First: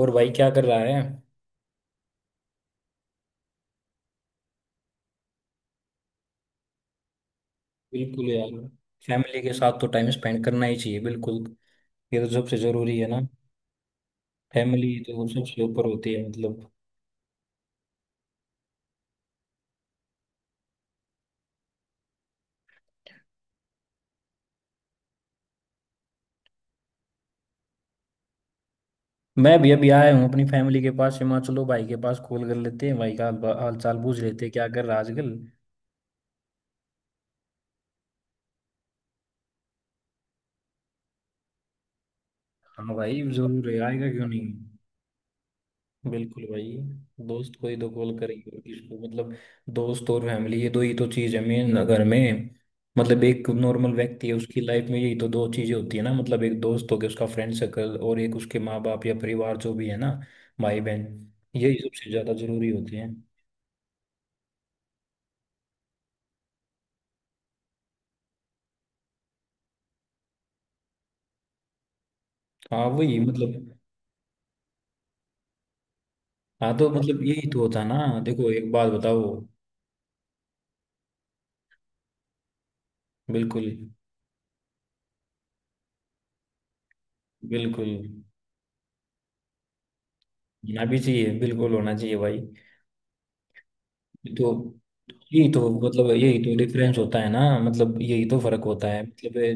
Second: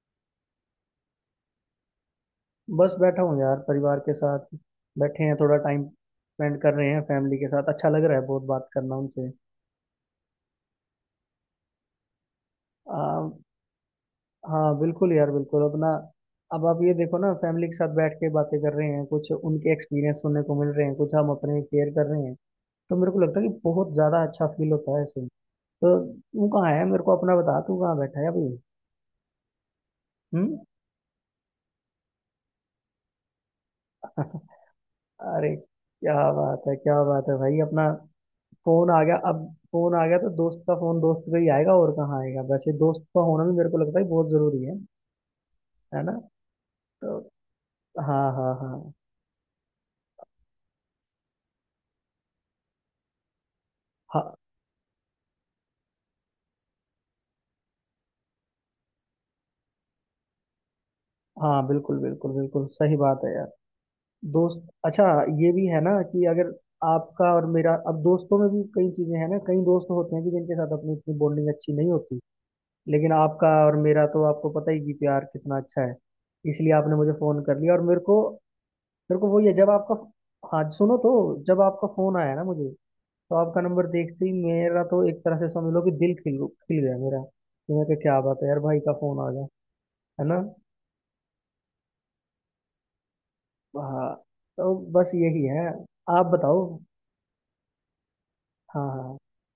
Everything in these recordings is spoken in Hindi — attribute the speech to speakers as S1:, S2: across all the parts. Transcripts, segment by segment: S1: और भाई क्या कर रहा है?
S2: बस बैठा हूँ यार, परिवार के साथ बैठे हैं। थोड़ा टाइम स्पेंड कर रहे हैं फैमिली के साथ। अच्छा लग रहा है
S1: बिल्कुल
S2: बहुत
S1: यार।
S2: बात करना उनसे।
S1: फैमिली के साथ तो टाइम स्पेंड करना ही चाहिए बिल्कुल। ये तो सबसे जरूरी है ना।
S2: आ, हाँ
S1: फैमिली
S2: बिल्कुल
S1: तो
S2: यार,
S1: सबसे
S2: बिल्कुल
S1: ऊपर
S2: अपना।
S1: होती है
S2: अब
S1: मतलब।
S2: आप ये देखो ना, फैमिली के साथ बैठ के बातें कर रहे हैं। कुछ उनके एक्सपीरियंस सुनने को मिल रहे हैं, कुछ हम अपने शेयर कर रहे हैं। तो मेरे को लगता है कि बहुत ज़्यादा अच्छा फील होता है ऐसे। तो तू कहाँ है? मेरे को अपना बता, तू कहाँ बैठा है अभी?
S1: मैं भी अभी आया हूँ अपनी
S2: हम्म।
S1: फैमिली के पास। मैं चलो भाई के पास कॉल कर लेते हैं। भाई का हाल हाल चाल पूछ लेते हैं, क्या कर रहा है आजकल।
S2: अरे, क्या बात है, क्या बात है भाई अपना। फोन आ गया अब। फोन आ गया तो दोस्त का फोन दोस्त पे ही आएगा, और कहाँ आएगा? वैसे
S1: हाँ
S2: दोस्त का
S1: भाई
S2: होना भी
S1: जरूर
S2: मेरे को
S1: है,
S2: लगता है
S1: आएगा क्यों
S2: बहुत
S1: नहीं।
S2: जरूरी है ना।
S1: बिल्कुल भाई।
S2: तो
S1: दोस्त को ही तो कॉल
S2: हाँ,
S1: करेंगे
S2: हाँ,
S1: और
S2: हाँ।
S1: किसको मतलब। दोस्त और फैमिली ये दो ही तो चीज है मेन अगर में। मतलब एक नॉर्मल व्यक्ति है,
S2: हाँ,
S1: उसकी लाइफ में यही तो दो चीजें होती है ना। मतलब एक दोस्त हो गया उसका फ्रेंड सर्कल, और एक उसके माँ बाप या परिवार जो भी है ना। भाई बहन।
S2: हाँ,
S1: यही
S2: बिल्कुल
S1: सबसे ज्यादा
S2: बिल्कुल बिल्कुल
S1: जरूरी होती
S2: सही
S1: है।
S2: बात है यार। दोस्त अच्छा। ये भी है ना कि अगर आपका और मेरा, अब दोस्तों में भी कई चीजें हैं ना, कई दोस्त होते हैं कि जिनके साथ अपनी इतनी बॉन्डिंग अच्छी नहीं होती।
S1: हाँ
S2: लेकिन
S1: वही
S2: आपका
S1: मतलब।
S2: और मेरा तो आपको पता ही कि प्यार कितना अच्छा है, इसलिए
S1: हाँ तो
S2: आपने मुझे
S1: मतलब
S2: फोन
S1: यही तो
S2: कर लिया
S1: होता
S2: और
S1: है
S2: मेरे को।
S1: ना, देखो एक बात
S2: मेरे
S1: बताओ।
S2: को वही है जब आपका, हाँ सुनो तो, जब आपका फोन आया ना मुझे। तो आपका
S1: बिल्कुल
S2: नंबर देखते ही मेरा तो एक तरह से समझ लो कि दिल खिल खिल गया। मेरा तो मैं
S1: बिल्कुल,
S2: कहा, क्या बात है यार, भाई का फोन आ गया। है ना।
S1: होना भी चाहिए, बिल्कुल होना चाहिए भाई।
S2: हाँ
S1: तो
S2: तो बस यही
S1: यही तो
S2: है,
S1: मतलब
S2: आप
S1: यही तो
S2: बताओ।
S1: डिफरेंस होता है ना, मतलब यही तो फर्क
S2: हाँ,
S1: होता है
S2: हाँ, हाँ।
S1: मतलब ये।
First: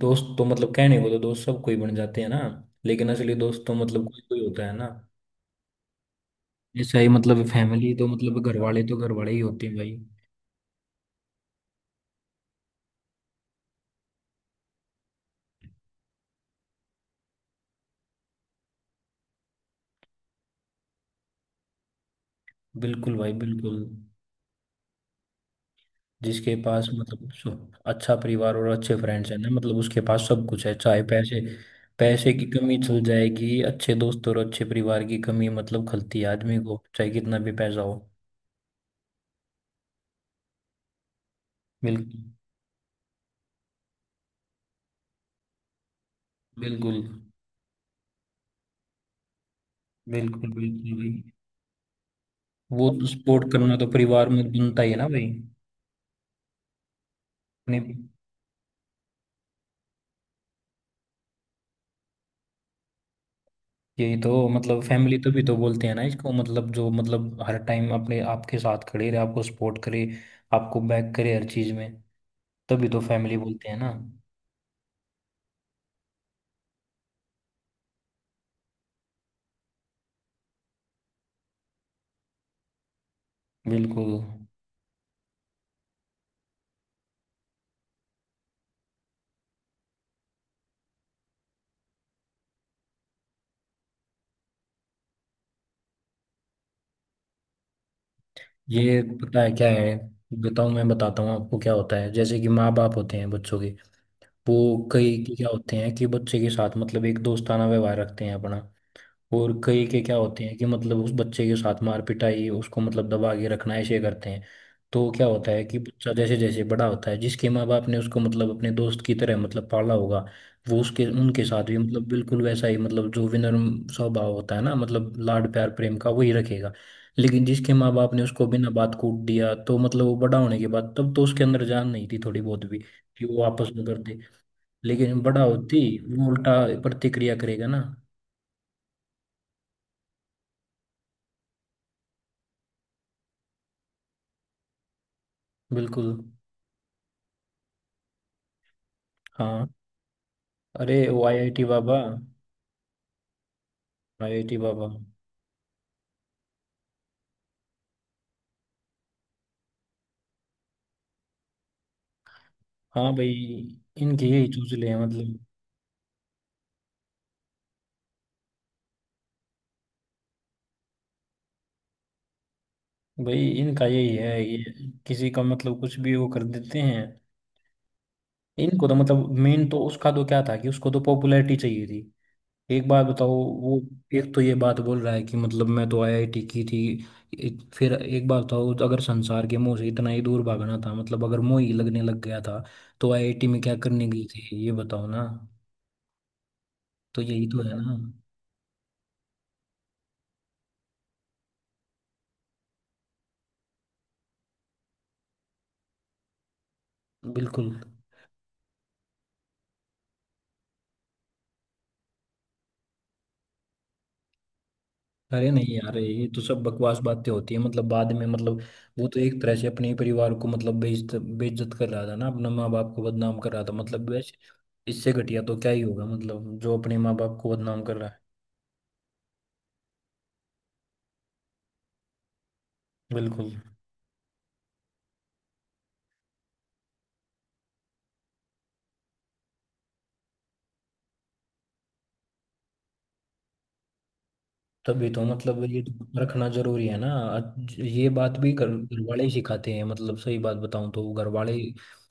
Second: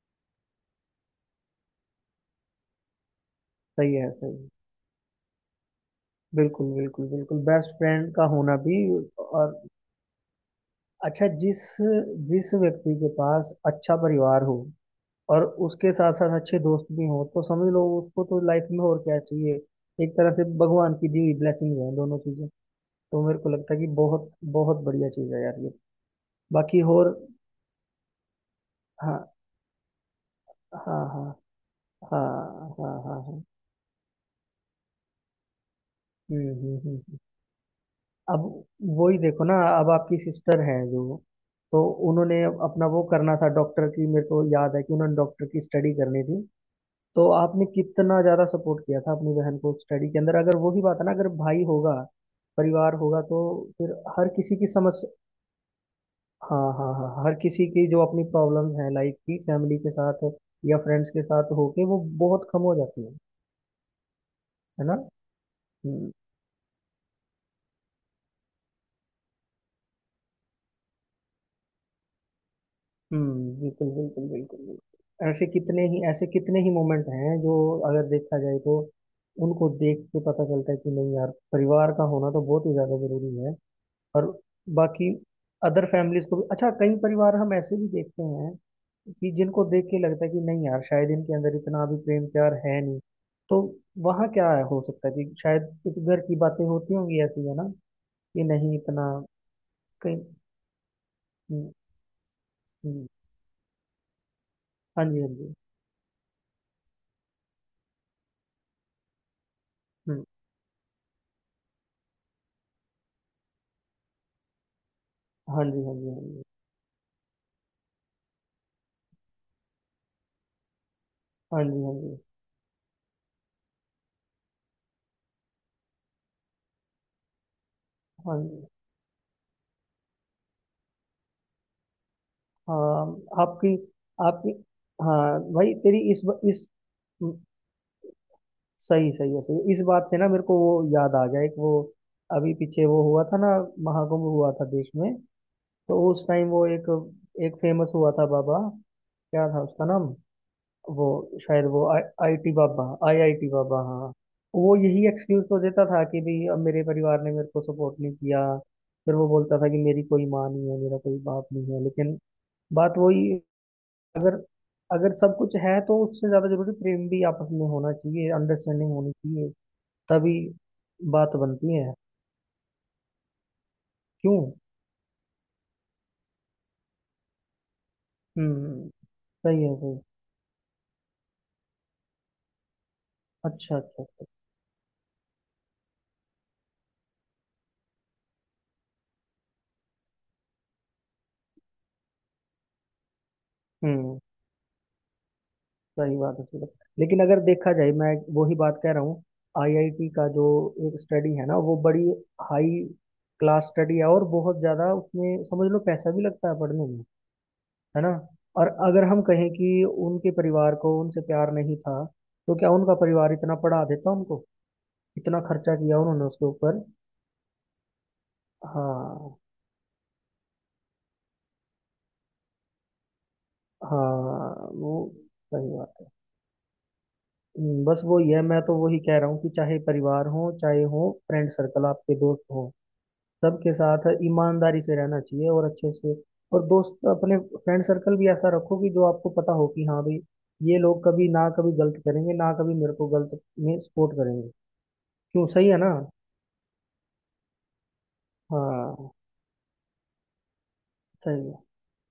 S1: दोस्त तो मतलब कहने को तो दोस्त सब कोई बन जाते हैं ना, लेकिन असली दोस्त तो
S2: सही
S1: मतलब
S2: है
S1: कोई
S2: सही
S1: कोई
S2: है।
S1: होता है ना।
S2: बिल्कुल
S1: ऐसा
S2: बिल्कुल
S1: ही
S2: बिल्कुल,
S1: मतलब
S2: बेस्ट
S1: फैमिली तो
S2: फ्रेंड का
S1: मतलब
S2: होना
S1: घर
S2: भी।
S1: वाले तो घर वाले ही
S2: और
S1: होते हैं भाई।
S2: अच्छा, जिस जिस व्यक्ति के पास अच्छा परिवार हो, और उसके साथ साथ अच्छे दोस्त भी हों, तो समझ लो उसको तो लाइफ में और क्या चाहिए। एक तरह से भगवान की दी हुई ब्लेसिंग है दोनों चीजें।
S1: बिल्कुल
S2: तो
S1: भाई
S2: मेरे को लगता
S1: बिल्कुल।
S2: है कि बहुत बहुत बढ़िया चीज है यार ये।
S1: जिसके
S2: बाकी
S1: पास
S2: और।
S1: मतलब अच्छा परिवार और अच्छे फ्रेंड्स
S2: हाँ,
S1: हैं ना, मतलब उसके पास सब कुछ है,
S2: हाँ,
S1: चाहे
S2: हाँ,
S1: पैसे।
S2: हाँ,
S1: पैसे की कमी
S2: हाँ,
S1: चल
S2: हाँ, हाँ।
S1: जाएगी, अच्छे दोस्त और अच्छे परिवार की कमी मतलब खलती है
S2: हम्म
S1: आदमी
S2: हम्म
S1: को,
S2: हम्म
S1: चाहे
S2: हम्म।
S1: कितना भी पैसा हो।
S2: अब वही देखो ना, अब आपकी सिस्टर है जो, तो
S1: बिल्कुल
S2: उन्होंने अपना वो करना था डॉक्टर की। मेरे को याद है कि उन्होंने डॉक्टर की स्टडी करनी थी।
S1: बिल्कुल
S2: तो आपने कितना ज्यादा सपोर्ट किया था अपनी बहन को स्टडी के अंदर।
S1: बिल्कुल।
S2: अगर वही
S1: बिल्कुल
S2: बात है
S1: भाई।
S2: ना, अगर भाई होगा,
S1: वो
S2: परिवार
S1: तो
S2: होगा, तो
S1: सपोर्ट करना तो
S2: फिर
S1: परिवार
S2: हर
S1: में
S2: किसी की
S1: बनता ही
S2: समझ।
S1: है ना भाई।
S2: हाँ, हाँ, हाँ, हर किसी
S1: अपने।
S2: की जो अपनी प्रॉब्लम्स हैं लाइफ की, फैमिली के साथ या फ्रेंड्स के साथ होके वो बहुत कम हो जाती है
S1: यही तो मतलब
S2: है ना।
S1: फैमिली तो भी तो बोलते हैं ना
S2: हम्म।
S1: इसको, मतलब जो मतलब हर टाइम अपने आपके साथ खड़े रहे, आपको सपोर्ट करे। आपको बैक करे हर चीज में। तभी तो फैमिली
S2: हम्म,
S1: बोलते हैं
S2: बिल्कुल
S1: ना।
S2: बिल्कुल बिल्कुल बिल्कुल। ऐसे कितने ही, ऐसे कितने ही मोमेंट हैं जो, अगर देखा जाए तो, उनको देख के पता चलता है कि नहीं यार, परिवार का होना तो बहुत ही ज्यादा जरूरी है।
S1: बिल्कुल।
S2: और बाकी अदर फैमिलीज को भी अच्छा, कई परिवार हम ऐसे भी देखते हैं कि जिनको देख के लगता है कि नहीं यार, शायद इनके अंदर इतना अभी प्रेम प्यार है नहीं। तो वहाँ क्या है, हो सकता है कि शायद कुछ घर की बातें होती होंगी ऐसी, है ना। कि नहीं
S1: ये
S2: इतना
S1: पता है क्या है,
S2: कहीं।
S1: बताऊं, मैं बताता हूँ आपको
S2: हम्म,
S1: क्या होता है। जैसे कि माँ बाप
S2: हम्म,
S1: होते हैं बच्चों के। वो
S2: हाँ
S1: कई
S2: जी, हाँ
S1: क्या
S2: जी।
S1: होते हैं कि बच्चे के साथ मतलब एक दोस्ताना व्यवहार रखते हैं अपना। और कई के क्या
S2: हम्म।
S1: होते हैं कि मतलब उस बच्चे के साथ मार पिटाई, उसको मतलब दबा के रखना, ऐसे करते हैं। तो क्या होता है
S2: हाँ
S1: कि
S2: जी, हाँ जी,
S1: बच्चा
S2: हाँ
S1: जैसे
S2: जी,
S1: जैसे बड़ा होता है, जिसके माँ बाप ने उसको मतलब अपने दोस्त की तरह मतलब पाला होगा, वो उसके उनके साथ
S2: हाँ
S1: भी
S2: जी, हाँ
S1: मतलब
S2: जी,
S1: बिल्कुल वैसा ही, मतलब जो विनम्र स्वभाव होता है ना, मतलब लाड प्यार प्रेम का वही रखेगा। लेकिन जिसके माँ बाप ने
S2: हाँ
S1: उसको
S2: जी।
S1: बिना बात कूट दिया, तो मतलब वो बड़ा होने के बाद तब तो उसके अंदर जान नहीं थी थोड़ी बहुत भी
S2: हाँ
S1: कि वो आपस
S2: आपकी
S1: में कर दे।
S2: आपकी
S1: लेकिन
S2: हाँ
S1: बड़ा
S2: भाई
S1: होती
S2: तेरी इस
S1: वो
S2: ब-
S1: उल्टा
S2: इस
S1: प्रतिक्रिया
S2: हम्म,
S1: करेगा ना।
S2: सही सही है सही है। इस बात से ना मेरे को वो याद आ गया, एक वो अभी पीछे वो हुआ था ना, महाकुंभ हुआ था देश में। तो
S1: बिल्कुल।
S2: उस टाइम वो एक एक फेमस हुआ था बाबा, क्या था
S1: हाँ।
S2: उसका नाम।
S1: अरे
S2: वो
S1: ओ IIT
S2: शायद वो
S1: बाबा।
S2: IIT बाबा, IIT बाबा, हाँ।
S1: IIT
S2: वो
S1: बाबा
S2: यही एक्सक्यूज तो देता था कि भाई, अब मेरे परिवार ने मेरे को सपोर्ट नहीं किया। फिर वो बोलता था कि मेरी कोई माँ नहीं है, मेरा कोई बाप नहीं है, लेकिन बात
S1: हाँ। भाई
S2: वही,
S1: इनके
S2: अगर
S1: यही चूसले हैं
S2: अगर सब
S1: मतलब।
S2: कुछ है तो उससे ज्यादा जरूरी प्रेम भी आपस में होना चाहिए, अंडरस्टैंडिंग होनी चाहिए। तभी बात बनती है।
S1: भाई इनका यही
S2: क्यों।
S1: है ये। किसी का मतलब कुछ भी वो कर देते हैं। इनको
S2: हम्म।
S1: तो मतलब
S2: सही
S1: मेन
S2: है,
S1: तो
S2: सही।
S1: उसका तो क्या था कि उसको तो पॉपुलैरिटी चाहिए थी। एक बात बताओ।
S2: अच्छा,
S1: वो
S2: अच्छा, अच्छा।
S1: एक तो ये बात बोल रहा है कि मतलब मैं तो IIT की थी। फिर एक बात बताओ, अगर संसार के मोह से इतना ही दूर भागना था, मतलब अगर मोह ही लगने लग गया था, तो आईआईटी में क्या करने
S2: हम्म।
S1: गई थी ये बताओ ना।
S2: सही बात है, सही बात। लेकिन
S1: तो
S2: अगर
S1: यही तो
S2: देखा
S1: है
S2: जाए,
S1: ना।
S2: मैं वही बात कह रहा हूँ, आईआईटी का जो एक स्टडी है ना, वो बड़ी हाई क्लास स्टडी है, और बहुत ज्यादा उसमें समझ लो पैसा भी लगता है पढ़ने में।
S1: बिल्कुल।
S2: है ना। और अगर हम कहें कि उनके परिवार को उनसे प्यार नहीं था, तो क्या उनका परिवार इतना पढ़ा देता उनको? इतना
S1: अरे नहीं
S2: खर्चा
S1: यार,
S2: किया उन्होंने
S1: ये तो
S2: उसके
S1: सब
S2: ऊपर।
S1: बकवास बातें होती है, मतलब बाद में मतलब वो तो
S2: हाँ,
S1: एक तरह से अपने ही परिवार को मतलब बेइज्जत बेइज्जत कर रहा था ना, अपना माँ बाप को बदनाम कर रहा था मतलब वैसे।
S2: हाँ वो।
S1: इससे घटिया तो
S2: सही
S1: क्या ही
S2: बात
S1: होगा
S2: है।
S1: मतलब, जो अपने माँ बाप को बदनाम कर
S2: बस
S1: रहा है।
S2: वो ये, मैं तो वही कह रहा हूँ कि चाहे परिवार हो, चाहे हो फ्रेंड सर्कल, आपके दोस्त हो,
S1: बिल्कुल।
S2: सबके साथ ईमानदारी से रहना चाहिए और अच्छे से। और दोस्त अपने फ्रेंड सर्कल भी ऐसा रखो कि जो आपको पता हो कि हाँ भाई, ये लोग कभी ना कभी गलत करेंगे, ना कभी मेरे को गलत में सपोर्ट करेंगे।
S1: तभी तो
S2: क्यों।
S1: मतलब
S2: सही है
S1: ये
S2: ना।
S1: तो रखना जरूरी है ना, आज ये बात भी घर घर
S2: हाँ,
S1: वाले ही सिखाते हैं, मतलब सही बात बताऊं तो घर
S2: सही
S1: वाले।
S2: है,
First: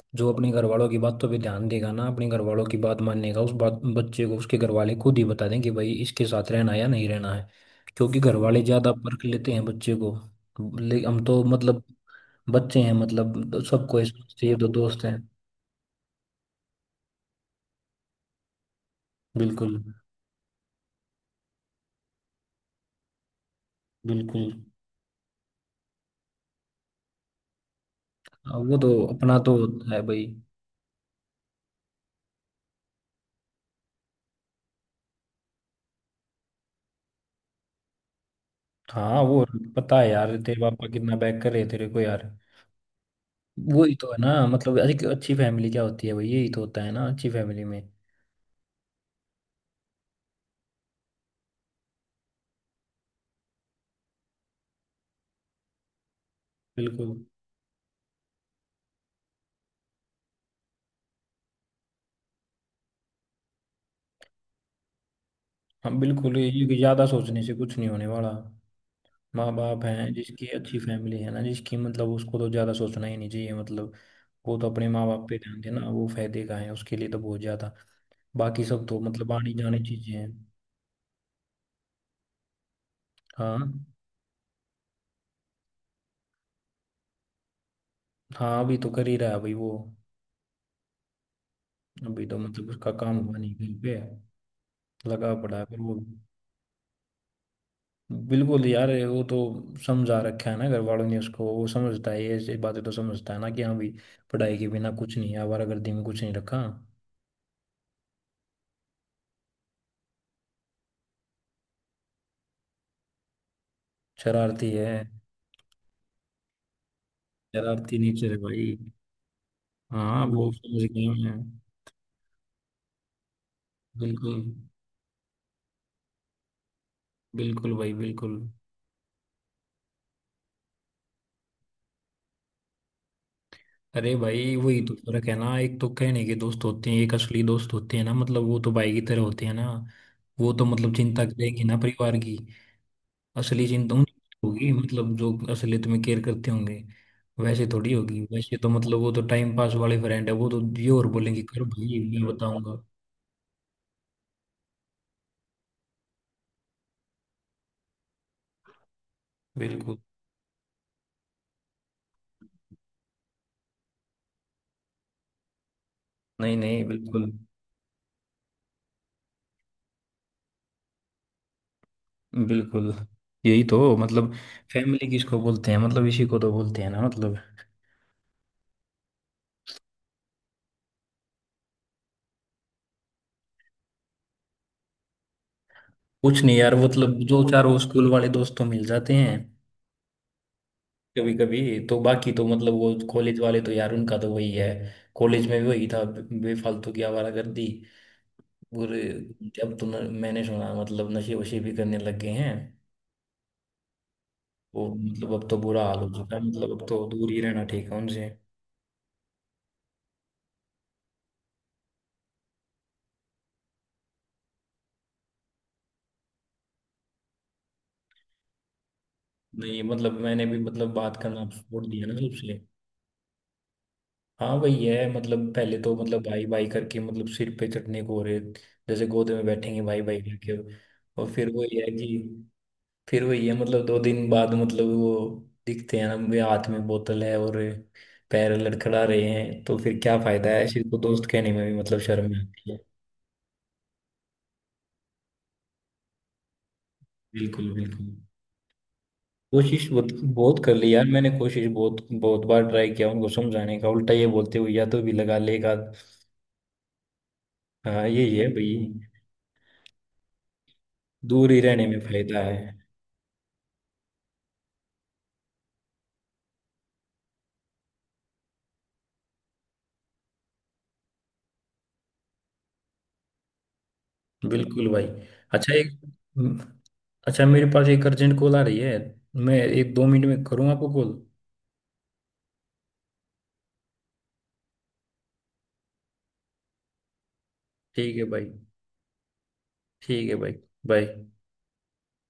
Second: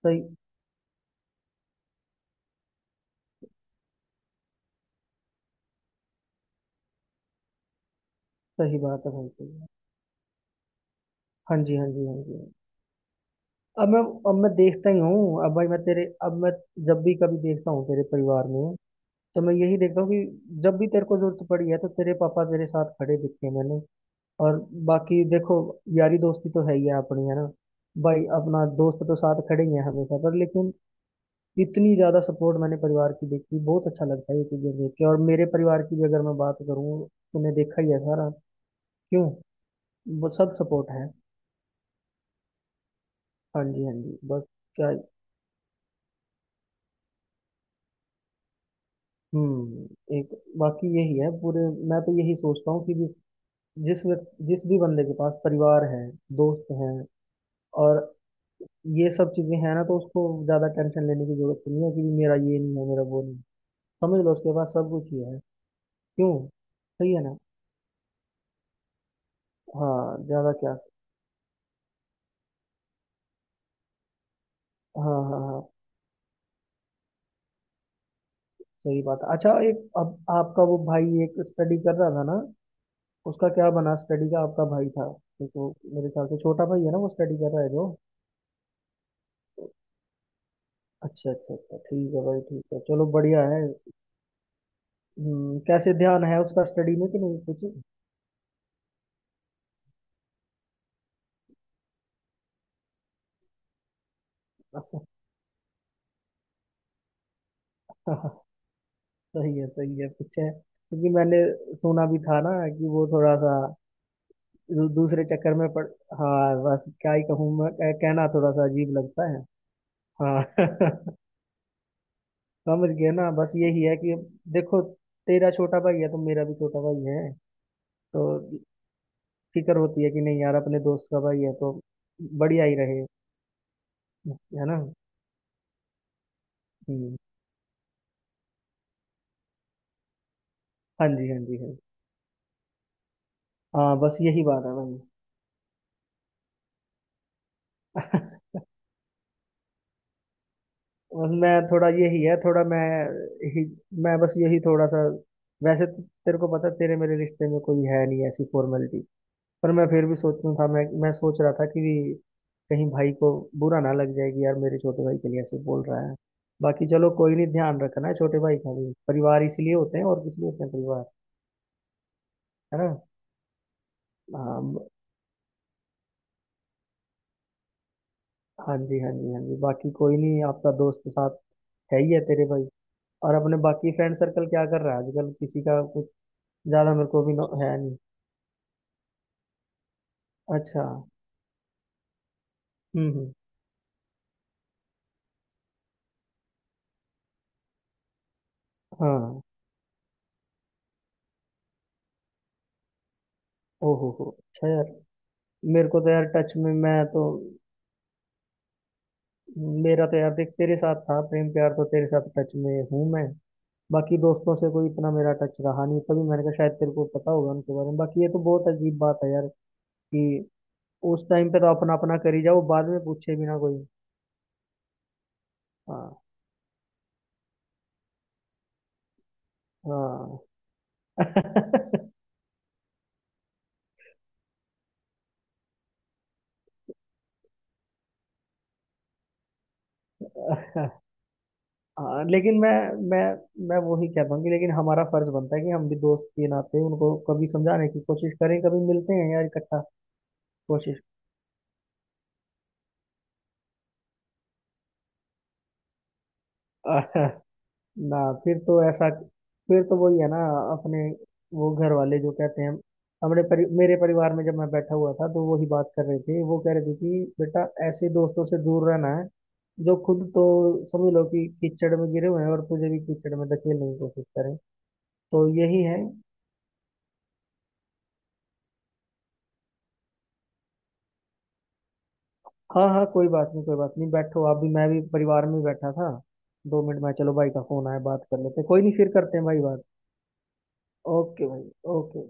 S2: सही।
S1: जो अपने घर वालों की बातों पे ध्यान देगा ना, अपने घर वालों की बात मानने का, उस बात बच्चे को उसके घर वाले खुद ही बता दें कि भाई इसके साथ रहना या नहीं रहना है। क्योंकि घर वाले
S2: सही
S1: ज्यादा
S2: बात है
S1: परख
S2: भाई, सही
S1: लेते हैं
S2: है।
S1: बच्चे को। ले हम तो
S2: हाँ जी,
S1: मतलब
S2: हाँ जी, हाँ जी।
S1: बच्चे हैं, मतलब तो
S2: अब
S1: सबको
S2: मैं
S1: ये
S2: अब
S1: समझते
S2: मैं
S1: हैं, ये तो
S2: देखता ही
S1: दोस्त हैं।
S2: हूँ। अब भाई मैं तेरे, अब मैं जब भी कभी देखता हूँ तेरे परिवार में, तो मैं यही
S1: बिल्कुल
S2: देखता हूँ कि जब भी तेरे को जरूरत पड़ी है तो तेरे पापा तेरे साथ खड़े दिखते हैं मैंने।
S1: बिल्कुल।
S2: और बाकी देखो, यारी दोस्ती तो है ही है अपनी, है ना भाई।
S1: हाँ,
S2: अपना
S1: वो तो
S2: दोस्त तो
S1: अपना
S2: साथ
S1: तो
S2: खड़े ही है
S1: होता है
S2: हमेशा,
S1: भाई।
S2: पर लेकिन इतनी ज्यादा सपोर्ट मैंने परिवार की देखी, बहुत अच्छा लगता है ये चीजें देख के। और मेरे परिवार की भी अगर मैं बात करूँ, तूने देखा ही है सारा।
S1: हाँ
S2: क्यों।
S1: वो, पता है
S2: वो
S1: यार
S2: सब
S1: तेरे पापा
S2: सपोर्ट है।
S1: कितना बैक कर रहे हैं तेरे को यार।
S2: हाँ जी, हाँ
S1: वही तो है
S2: जी,
S1: ना
S2: बस।
S1: मतलब,
S2: क्या।
S1: अरे कि अच्छी फैमिली क्या होती है भाई, यही तो होता है ना अच्छी फैमिली में।
S2: हम्म, एक बाकी यही है पूरे। मैं तो यही सोचता हूँ कि जिस जिस व्यक्ति, जिस भी बंदे के पास परिवार है, दोस्त हैं,
S1: बिल्कुल।
S2: और ये सब चीजें हैं ना, तो उसको ज्यादा टेंशन लेने की जरूरत तो नहीं है कि मेरा ये नहीं है, मेरा वो नहीं है। समझ लो उसके पास सब कुछ ही है।
S1: हम
S2: क्यों।
S1: बिल्कुल, ये कि ज्यादा
S2: सही है ना।
S1: सोचने से कुछ नहीं होने वाला। माँ बाप हैं
S2: हाँ,
S1: जिसकी,
S2: ज्यादा क्या।
S1: अच्छी फैमिली है ना जिसकी, मतलब उसको तो ज्यादा सोचना ही नहीं चाहिए मतलब। वो तो अपने माँ
S2: हाँ,
S1: बाप
S2: हाँ,
S1: पे ध्यान
S2: हाँ।
S1: देना, वो फायदे का है उसके लिए तो, बहुत ज्यादा। बाकी सब तो
S2: सही बात
S1: मतलब
S2: है। अच्छा,
S1: आनी
S2: एक
S1: जानी चीजें
S2: अब
S1: हैं।
S2: आपका वो भाई एक स्टडी कर रहा था ना, उसका
S1: हाँ।
S2: क्या बना स्टडी का? आपका भाई था। तो मेरे ख्याल से छोटा भाई है ना, वो स्टडी कर रहा है जो।
S1: हाँ अभी तो कर ही रहा है भाई वो।
S2: अच्छा, अच्छा, अच्छा, ठीक है
S1: अभी तो
S2: भाई, ठीक
S1: मतलब
S2: है,
S1: उसका
S2: चलो
S1: काम हुआ
S2: बढ़िया
S1: नहीं
S2: है।
S1: कहीं पे, लगा पड़ा है पर
S2: कैसे
S1: वो।
S2: ध्यान है उसका स्टडी में कि नहीं कुछ।
S1: बिल्कुल यार, ये वो तो समझा रखा है ना घर वालों ने उसको, वो समझता है, ये ऐसी बातें तो समझता है ना कि हाँ भाई, पढ़ाई के बिना कुछ नहीं है, आवारागर्दी में कुछ नहीं रखा।
S2: सही है, सही है कुछ है, क्योंकि मैंने सुना भी था ना कि वो थोड़ा सा
S1: शरारती
S2: दू-
S1: है।
S2: दूसरे चक्कर में पड़। हाँ बस क्या ही कहूँ मैं, कह-
S1: शरारती
S2: कहना
S1: नेचर है
S2: थोड़ा सा
S1: भाई।
S2: अजीब लगता है।
S1: हाँ वो समझ
S2: हाँ।
S1: गया मैं।
S2: समझ गए ना। बस यही है कि
S1: बिल्कुल
S2: देखो, तेरा छोटा भाई है तो मेरा भी छोटा भाई है।
S1: बिल्कुल भाई
S2: तो
S1: बिल्कुल।
S2: फिक्र होती है कि नहीं यार, अपने दोस्त का भाई है तो बढ़िया ही रहे।
S1: अरे भाई
S2: है ना।
S1: वही तो फर्क है ना, एक तो कहने के दोस्त होते हैं, एक
S2: हम्म,
S1: असली दोस्त होते हैं ना, मतलब वो तो भाई की तरह होते हैं ना। वो तो मतलब
S2: हाँ
S1: चिंता
S2: जी, हाँ जी,
S1: करेंगे
S2: हाँ
S1: ना
S2: जी।
S1: परिवार की। असली चिंता
S2: हाँ
S1: उनकी
S2: बस यही बात
S1: होगी,
S2: है भाई।
S1: मतलब जो असलियत में केयर करते होंगे, वैसे थोड़ी होगी। वैसे तो मतलब वो तो टाइम पास वाले फ्रेंड है, वो तो ये और बोलेंगे
S2: मैं
S1: कर
S2: थोड़ा
S1: भाई
S2: यही
S1: मैं
S2: है, थोड़ा मैं
S1: बताऊंगा।
S2: ही, मैं बस यही थोड़ा सा। वैसे तो तेरे को पता है, तेरे मेरे रिश्ते में कोई है नहीं ऐसी फॉर्मेलिटी, पर मैं
S1: बिल्कुल।
S2: फिर भी सोचता था, मैं सोच रहा था कि कहीं भाई को बुरा ना लग जाएगी यार, मेरे छोटे भाई के लिए ऐसे बोल रहा है।
S1: नहीं नहीं,
S2: बाकी चलो
S1: बिल्कुल
S2: कोई नहीं, ध्यान रखना है छोटे भाई का भी। परिवार इसीलिए होते हैं, और कुछ नहीं होते हैं परिवार, है
S1: बिल्कुल।
S2: ना।
S1: यही तो मतलब
S2: हाँ
S1: फैमिली किसको बोलते हैं, मतलब इसी को तो बोलते हैं ना मतलब।
S2: हाँ जी, हाँ जी, हाँ जी। बाकी कोई नहीं, आपका दोस्त के साथ है ही है तेरे भाई। और अपने बाकी फ्रेंड सर्कल क्या कर रहा है आजकल, किसी का कुछ
S1: कुछ नहीं यार,
S2: ज्यादा मेरे
S1: मतलब
S2: को भी
S1: जो चारों
S2: है नहीं।
S1: स्कूल वाले दोस्त तो मिल जाते हैं
S2: अच्छा।
S1: कभी कभी तो। बाकी तो मतलब वो
S2: हम्म, हम्म।
S1: कॉलेज वाले तो यार उनका तो वही है, कॉलेज में भी वही था, बेफालतू की आवारागर्दी पूरे।
S2: हाँ।
S1: अब तो मैंने सुना मतलब नशे वशे भी करने लग गए हैं
S2: ओहो हो, अच्छा
S1: वो।
S2: यार।
S1: मतलब अब तो बुरा
S2: मेरे
S1: हाल
S2: को
S1: हो
S2: तो यार
S1: चुका है,
S2: टच
S1: मतलब
S2: में,
S1: अब
S2: मैं
S1: तो
S2: तो,
S1: दूर ही रहना ठीक है उनसे।
S2: मेरा तो यार देख, तेरे साथ था प्रेम प्यार, तो तेरे साथ टच में हूँ मैं। बाकी दोस्तों से कोई इतना मेरा टच रहा नहीं, तभी मैंने कहा शायद तेरे को पता होगा उनके बारे में। बाकी ये तो बहुत अजीब बात है यार,
S1: नहीं मतलब मैंने
S2: कि
S1: भी मतलब बात
S2: उस
S1: करना
S2: टाइम पे तो
S1: छोड़
S2: अपना
S1: दिया
S2: अपना
S1: ना
S2: करी
S1: सबसे।
S2: जाओ, बाद में पूछे भी ना कोई।
S1: हाँ वही है मतलब, पहले तो
S2: हाँ,
S1: मतलब भाई भाई करके मतलब सिर पे चढ़ने को हो रहे, जैसे गोद में बैठेंगे भाई भाई
S2: हाँ।
S1: करके। और फिर वही है कि, फिर वही है मतलब 2 दिन बाद मतलब वो दिखते हैं ना, वे हाथ में बोतल है और पैर लड़खड़ा रहे हैं, तो फिर क्या फायदा है। सिर्फ तो दोस्त कहने में भी मतलब
S2: हाँ
S1: शर्म
S2: लेकिन मैं,
S1: आती है।
S2: मैं मैं वही कह पाऊंगी, लेकिन हमारा फर्ज बनता है कि हम भी दोस्त के नाते उनको कभी
S1: बिल्कुल
S2: समझाने की
S1: बिल्कुल।
S2: कोशिश करें, कभी मिलते हैं यार इकट्ठा।
S1: कोशिश बहुत बहुत कर ली
S2: कोशिश।
S1: यार मैंने, कोशिश बहुत बहुत बार ट्राई किया उनको समझाने का, उल्टा ये बोलते हुए या तो भी लगा लेगा।
S2: आह,
S1: हाँ
S2: ना,
S1: ये
S2: फिर
S1: भाई,
S2: तो ऐसा फिर तो वही है ना, अपने
S1: दूर ही
S2: वो
S1: रहने
S2: घर
S1: में
S2: वाले जो
S1: फायदा
S2: कहते हैं।
S1: है।
S2: मेरे परिवार में जब मैं बैठा हुआ था तो वही बात कर रहे थे, वो कह रहे थे कि बेटा ऐसे दोस्तों से दूर रहना है, जो खुद तो समझ लो कि कीचड़ में गिरे हुए हैं और तुझे भी कीचड़ में धकेलने की कोशिश करें।
S1: बिल्कुल भाई।
S2: तो
S1: अच्छा
S2: यही
S1: एक,
S2: है।
S1: अच्छा मेरे पास एक अर्जेंट कॉल आ रही है। मैं 1-2 मिनट में करूँ आपको कॉल।
S2: हाँ, हाँ, कोई बात नहीं, कोई बात नहीं, बैठो आप भी, मैं भी परिवार में ही बैठा था। 2 मिनट में, चलो भाई का फोन आया
S1: ठीक है
S2: बात कर
S1: भाई।
S2: लेते हैं। कोई नहीं, फिर करते हैं भाई बात।
S1: ठीक है भाई। बाय।
S2: ओके भाई। ओके।